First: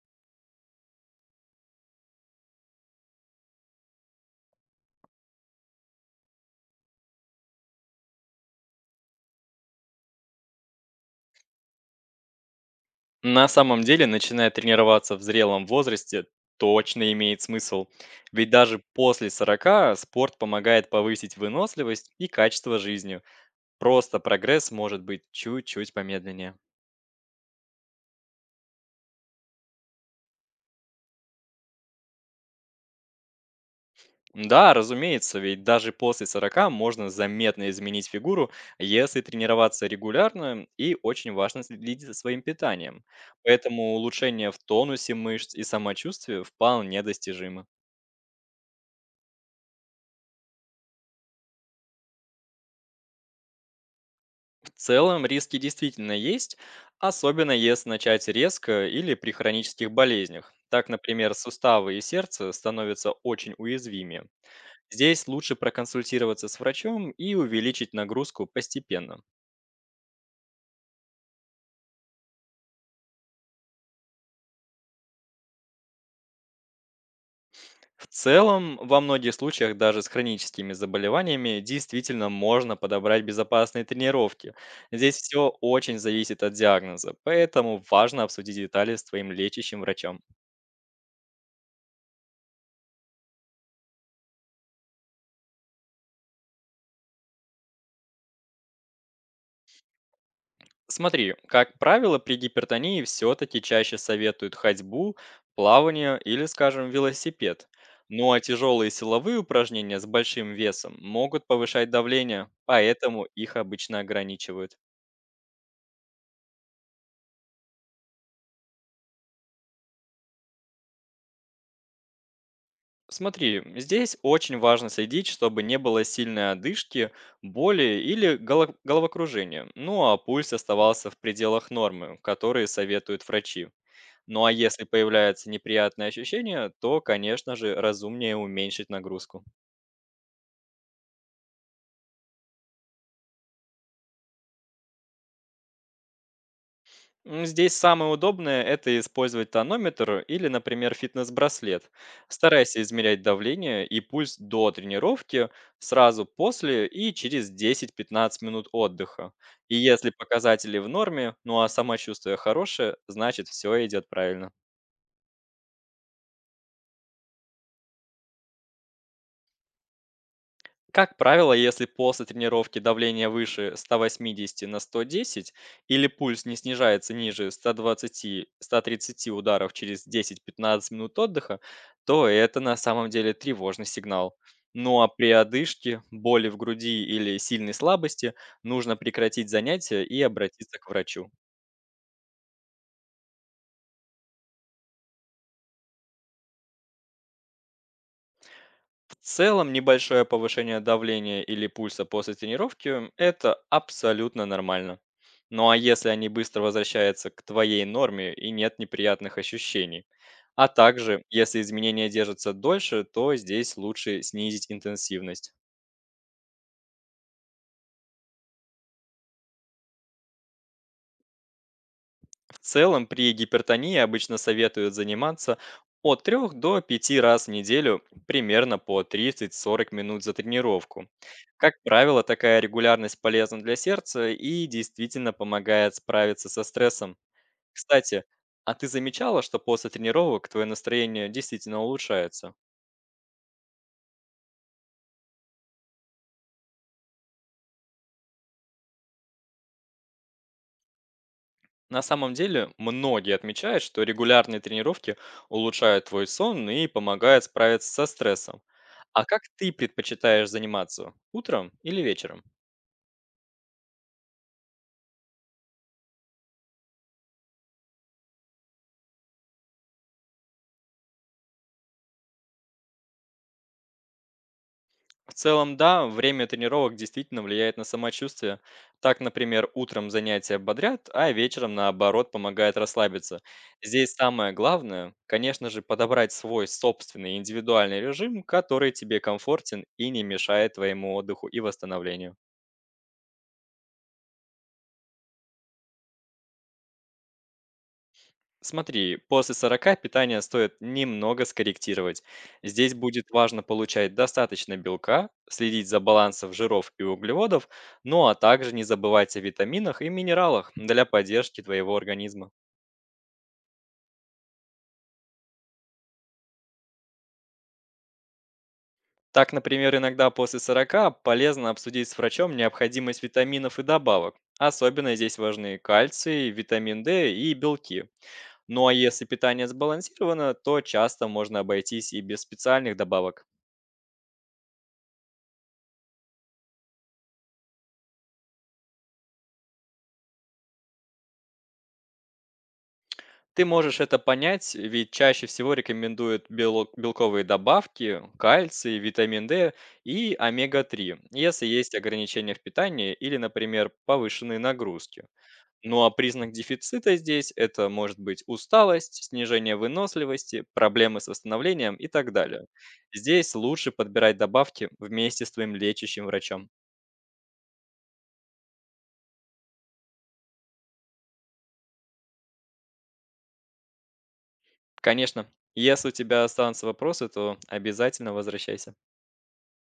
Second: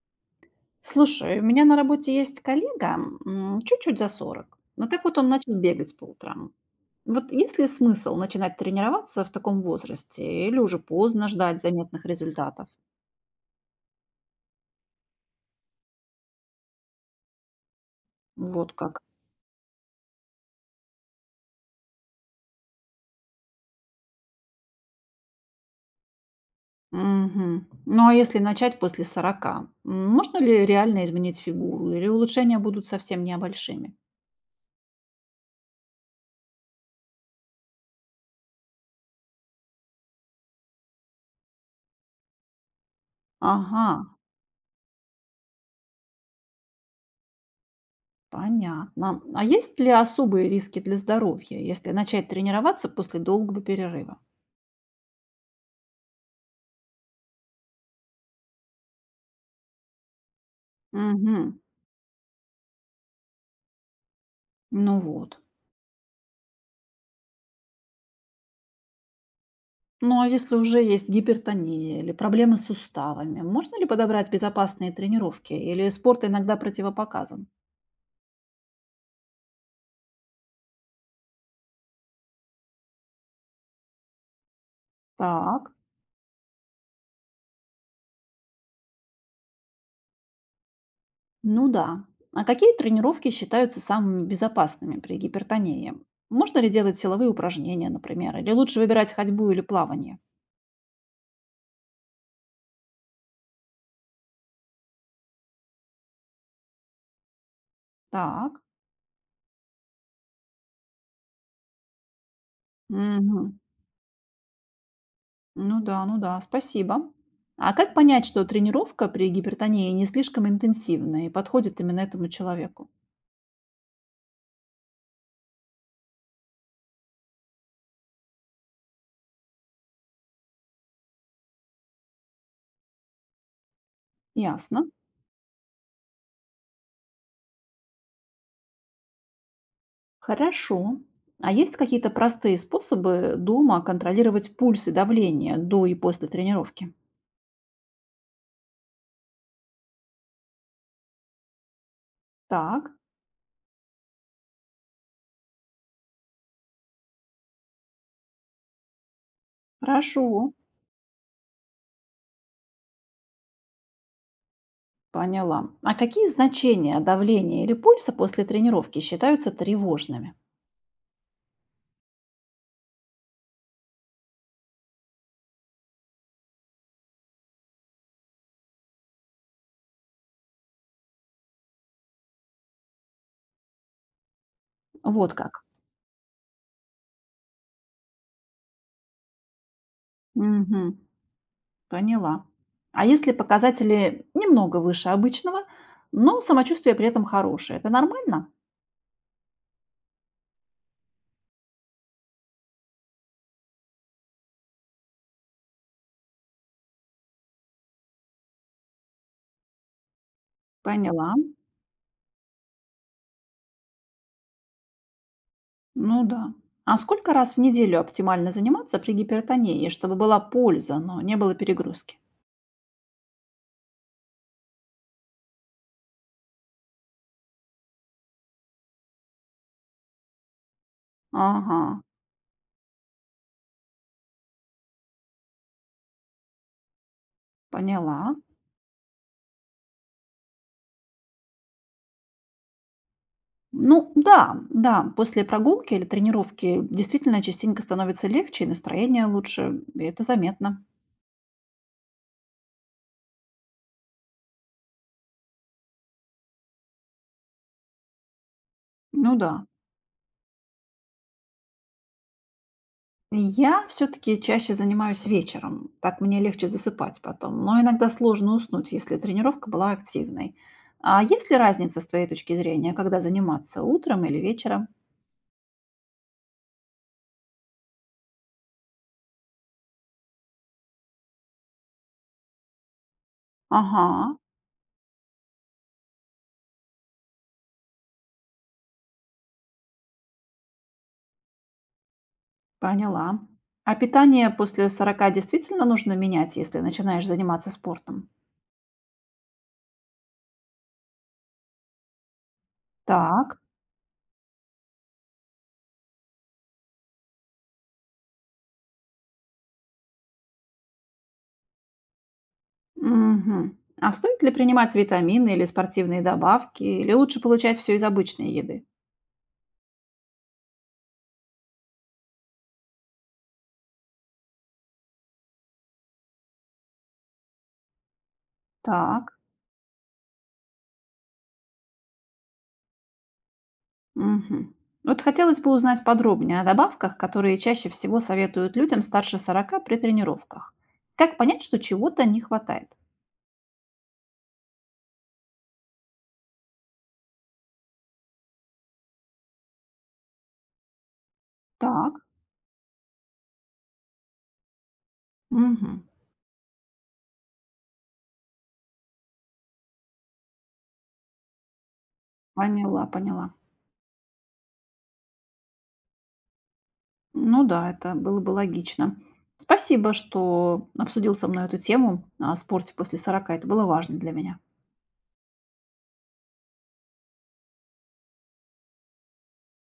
Слушай, у меня на работе есть коллега, чуть-чуть за 40. Но так вот он начал бегать по утрам. Вот есть ли смысл начинать тренироваться в таком возрасте или уже поздно ждать заметных результатов? На самом деле, начиная тренироваться в зрелом возрасте, точно имеет смысл. Ведь Вот даже как. после 40 спорт помогает повысить выносливость и качество жизни. Просто прогресс может быть чуть-чуть помедленнее. Мгм. Ну а если начать после 40, можно ли реально изменить фигуру или улучшения будут совсем небольшими? Да, разумеется, ведь даже после 40 можно заметно изменить фигуру, если тренироваться регулярно и очень важно следить за своим питанием. Ага, Поэтому улучшение в тонусе мышц и самочувствии вполне достижимо. понятно. А есть ли особые риски для здоровья, если начать тренироваться после долгого перерыва? В целом риски действительно есть, особенно если начать резко или при хронических болезнях. Так, например, Угу. суставы и сердце становятся очень уязвимы. Ну Здесь вот. лучше проконсультироваться с врачом и увеличить нагрузку постепенно. Ну а если уже есть гипертония или проблемы с суставами, можно ли подобрать безопасные тренировки или спорт иногда противопоказан? В целом, во многих случаях даже с хроническими заболеваниями действительно можно подобрать безопасные тренировки. Здесь все Так, очень зависит от диагноза, поэтому важно обсудить детали с твоим лечащим врачом. ну да. А какие тренировки считаются самыми безопасными при гипертонии? Можно ли делать силовые упражнения, например, или лучше выбирать ходьбу или плавание? Смотри, как правило, при гипертонии все-таки чаще советуют ходьбу, плавание или, скажем, велосипед. Ну а Так, тяжелые силовые упражнения с большим весом могут повышать давление, поэтому их мгм, обычно ограничивают. ну да, ну да, спасибо. А как понять, что тренировка при гипертонии не слишком интенсивная и подходит именно этому человеку? Смотри, здесь очень важно следить, чтобы не было сильной одышки, боли или головокружения. Ну а пульс оставался в пределах нормы, которые советуют врачи. Ну, а если Ясно. появляется неприятное ощущение, то, конечно же, разумнее уменьшить нагрузку. Хорошо. А есть какие-то простые способы дома контролировать пульс и давление до и после тренировки? Здесь самое удобное — это использовать тонометр или, например, фитнес-браслет. Старайся Так, измерять давление и пульс до тренировки, сразу после и через 10-15 минут отдыха. И если хорошо, показатели в норме, ну а самочувствие хорошее, значит все идет правильно. поняла. А какие значения давления или пульса после тренировки считаются тревожными? Как правило, если после тренировки давление выше 180 на 110 или пульс не снижается ниже 120-130 ударов через 10-15 минут отдыха, то это на самом деле тревожный сигнал. Ну а при Вот как. одышке, боли в груди или сильной слабости нужно прекратить занятия и обратиться к Мгм, врачу. поняла. А если показатели немного выше обычного, но самочувствие при этом хорошее, это нормально? В целом, небольшое повышение давления или пульса после тренировки — это абсолютно нормально. Ну а если они быстро возвращаются к твоей норме и нет неприятных ощущений? А также, Поняла. если изменения держатся дольше, то здесь лучше снизить интенсивность. Ну да. А сколько раз в неделю оптимально заниматься при гипертонии, чтобы была польза, но не было перегрузки? В целом, при гипертонии обычно советуют заниматься от 3 до 5 раз в неделю, примерно по 30-40 минут за тренировку. Как Ага, правило, такая регулярность полезна для сердца и действительно помогает справиться со стрессом. Кстати, поняла. а ты замечала, что после тренировок твое настроение действительно улучшается? Ну да, да, после прогулки или тренировки действительно частенько становится легче, и настроение лучше, и это заметно. На самом деле, многие отмечают, что регулярные тренировки улучшают твой сон и помогают справиться со стрессом. А Ну как да. ты предпочитаешь заниматься? Утром или вечером? Я все-таки чаще занимаюсь вечером, так мне легче засыпать потом, но иногда сложно уснуть, если тренировка была активной. А есть ли разница с твоей точки зрения, когда заниматься, утром или вечером? В целом, да, время тренировок действительно влияет на самочувствие. Так, например, утром занятия бодрят, а вечером, наоборот, помогает расслабиться. Здесь Ага, самое главное, конечно же, подобрать свой собственный индивидуальный режим, который тебе комфортен и не мешает твоему отдыху и восстановлению. поняла. А питание после 40 действительно нужно менять, если начинаешь заниматься спортом? Смотри, после 40 питание стоит немного скорректировать. Здесь будет Так. важно получать достаточно белка, следить за балансом жиров и углеводов, ну а также не забывать о витаминах и минералах для поддержки твоего организма. Мгм. А стоит ли принимать витамины или спортивные добавки, или лучше получать все из обычной еды? Так, например, иногда после 40 полезно обсудить с врачом необходимость витаминов и добавок. Особенно здесь важны кальций, витамин D и белки. Ну а если Так. питание сбалансировано, то часто можно обойтись и без специальных добавок. Мгм. Вот хотелось бы узнать подробнее о добавках, которые чаще всего советуют людям старше 40 при тренировках. Как понять, что чего-то не хватает? Ты можешь это понять, ведь чаще всего рекомендуют белковые добавки, кальций, витамин D и омега-3, если есть Так. ограничения в питании или, например, повышенные нагрузки. Мгм. Ну а признак дефицита здесь — это может быть усталость, снижение выносливости, проблемы с восстановлением и так далее. Поняла, поняла. Здесь лучше подбирать добавки вместе с твоим лечащим врачом. Ну да, это было бы логично. Спасибо, что обсудил со мной эту тему о спорте после 40. Это было важно для меня. Конечно, если у тебя останутся вопросы, то обязательно возвращайся.